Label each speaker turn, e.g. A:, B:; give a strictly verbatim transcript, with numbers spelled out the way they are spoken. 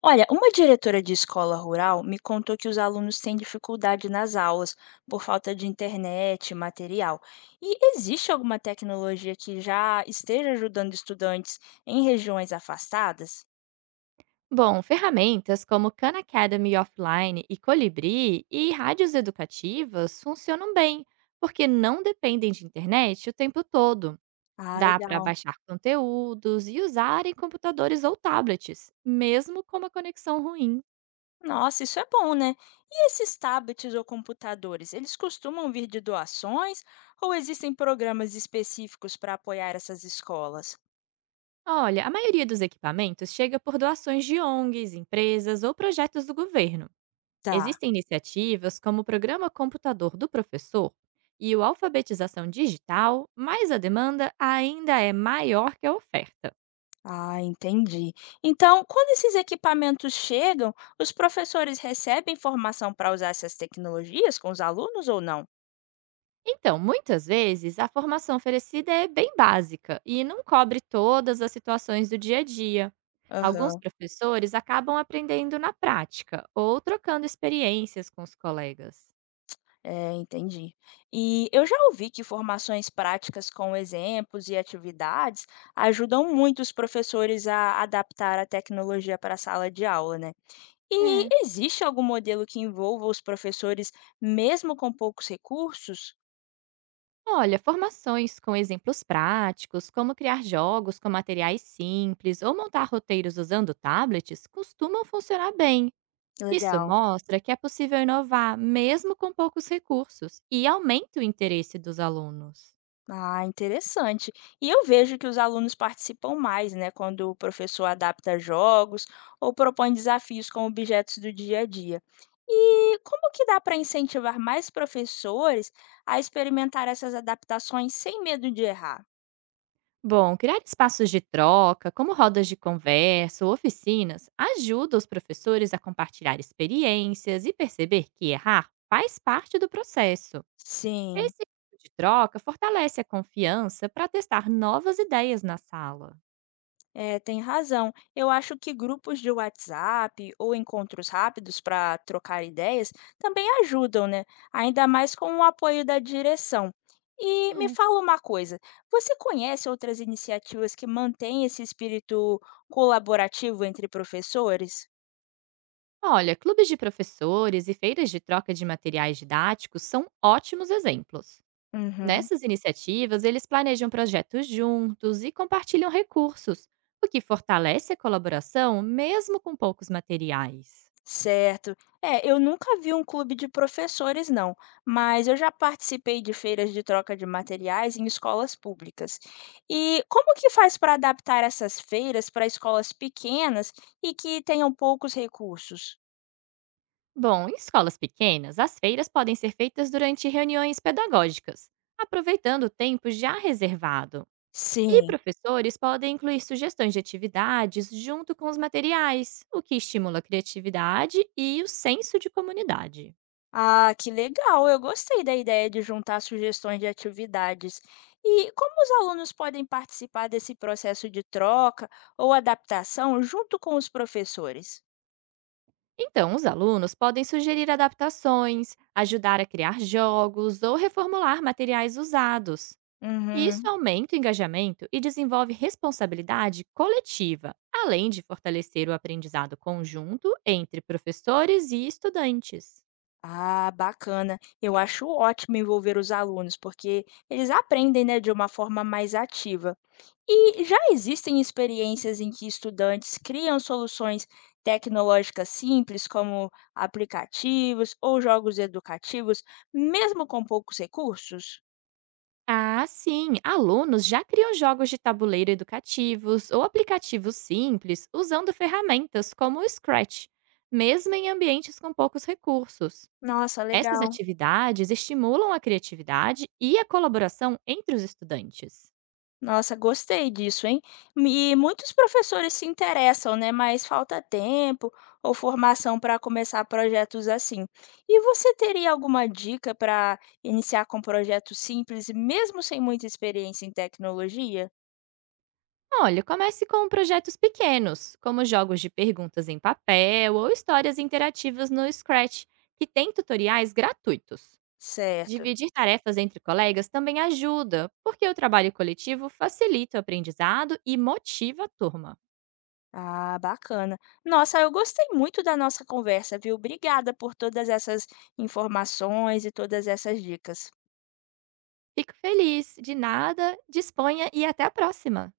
A: Olha, uma diretora de escola rural me contou que os alunos têm dificuldade nas aulas por falta de internet, material. E existe alguma tecnologia que já esteja ajudando estudantes em regiões afastadas?
B: Bom, ferramentas como Khan Academy Offline e Colibri e rádios educativas funcionam bem, porque não dependem de internet o tempo todo.
A: Ah,
B: Dá para
A: legal.
B: baixar conteúdos e usar em computadores ou tablets, mesmo com uma conexão ruim.
A: Nossa, isso é bom, né? E esses tablets ou computadores, eles costumam vir de doações ou existem programas específicos para apoiar essas escolas?
B: Olha, a maioria dos equipamentos chega por doações de ONGs, empresas ou projetos do governo.
A: Tá.
B: Existem iniciativas como o Programa Computador do Professor e o Alfabetização Digital, mas a demanda ainda é maior que a oferta.
A: Ah, entendi. Então, quando esses equipamentos chegam, os professores recebem formação para usar essas tecnologias com os alunos ou não?
B: Então, muitas vezes, a formação oferecida é bem básica e não cobre todas as situações do dia a dia. Alguns
A: Aham,
B: professores acabam aprendendo na prática ou trocando experiências com os colegas.
A: é, entendi. E eu já ouvi que formações práticas com exemplos e atividades ajudam muito os professores a adaptar a tecnologia para a sala de aula, né?
B: É.
A: E existe algum modelo que envolva os professores mesmo com poucos recursos?
B: Olha, formações com exemplos práticos, como criar jogos com materiais simples ou montar roteiros usando tablets, costumam funcionar bem. Isso
A: Legal.
B: mostra que é possível inovar mesmo com poucos recursos e aumenta o interesse dos alunos.
A: Ah, interessante. E eu vejo que os alunos participam mais, né, quando o professor adapta jogos ou propõe desafios com objetos do dia a dia. E como que dá para incentivar mais professores a experimentar essas adaptações sem medo de errar?
B: Bom, criar espaços de troca, como rodas de conversa ou oficinas, ajuda os professores a compartilhar experiências e perceber que errar faz parte do processo.
A: Sim,
B: Esse tipo de troca fortalece a confiança para testar novas ideias na sala.
A: é, tem razão. Eu acho que grupos de WhatsApp ou encontros rápidos para trocar ideias também ajudam, né? Ainda mais com o apoio da direção. E me
B: É.
A: fala uma coisa: você conhece outras iniciativas que mantêm esse espírito colaborativo entre professores?
B: Olha, clubes de professores e feiras de troca de materiais didáticos são ótimos exemplos.
A: Uhum.
B: Nessas iniciativas, eles planejam projetos juntos e compartilham recursos, o que fortalece a colaboração mesmo com poucos materiais.
A: Certo. É, eu nunca vi um clube de professores, não, mas eu já participei de feiras de troca de materiais em escolas públicas. E como que faz para adaptar essas feiras para escolas pequenas e que tenham poucos recursos?
B: Bom, em escolas pequenas, as feiras podem ser feitas durante reuniões pedagógicas, aproveitando o tempo já reservado. E
A: Sim.
B: professores podem incluir sugestões de atividades junto com os materiais, o que estimula a criatividade e o senso de comunidade.
A: Ah, que legal! Eu gostei da ideia de juntar sugestões de atividades. E como os alunos podem participar desse processo de troca ou adaptação junto com os professores?
B: Então, os alunos podem sugerir adaptações, ajudar a criar jogos ou reformular materiais usados. Isso
A: Uhum.
B: aumenta o engajamento e desenvolve responsabilidade coletiva, além de fortalecer o aprendizado conjunto entre professores e estudantes.
A: Ah, bacana. Eu acho ótimo envolver os alunos, porque eles aprendem, né, de uma forma mais ativa. E já existem experiências em que estudantes criam soluções tecnológicas simples, como aplicativos ou jogos educativos, mesmo com poucos recursos?
B: Ah, sim! Alunos já criam jogos de tabuleiro educativos ou aplicativos simples usando ferramentas como o Scratch, mesmo em ambientes com poucos recursos.
A: Nossa,
B: Essas
A: legal.
B: atividades estimulam a criatividade e a colaboração entre os estudantes.
A: Nossa, gostei disso, hein? E muitos professores se interessam, né? Mas falta tempo ou formação para começar projetos assim. E você teria alguma dica para iniciar com projetos simples, mesmo sem muita experiência em tecnologia?
B: Olha, comece com projetos pequenos, como jogos de perguntas em papel ou histórias interativas no Scratch, que tem tutoriais gratuitos.
A: Certo.
B: Dividir tarefas entre colegas também ajuda, porque o trabalho coletivo facilita o aprendizado e motiva a turma.
A: Ah, bacana. Nossa, eu gostei muito da nossa conversa, viu? Obrigada por todas essas informações e todas essas dicas.
B: Fico feliz, de nada, disponha e até a próxima!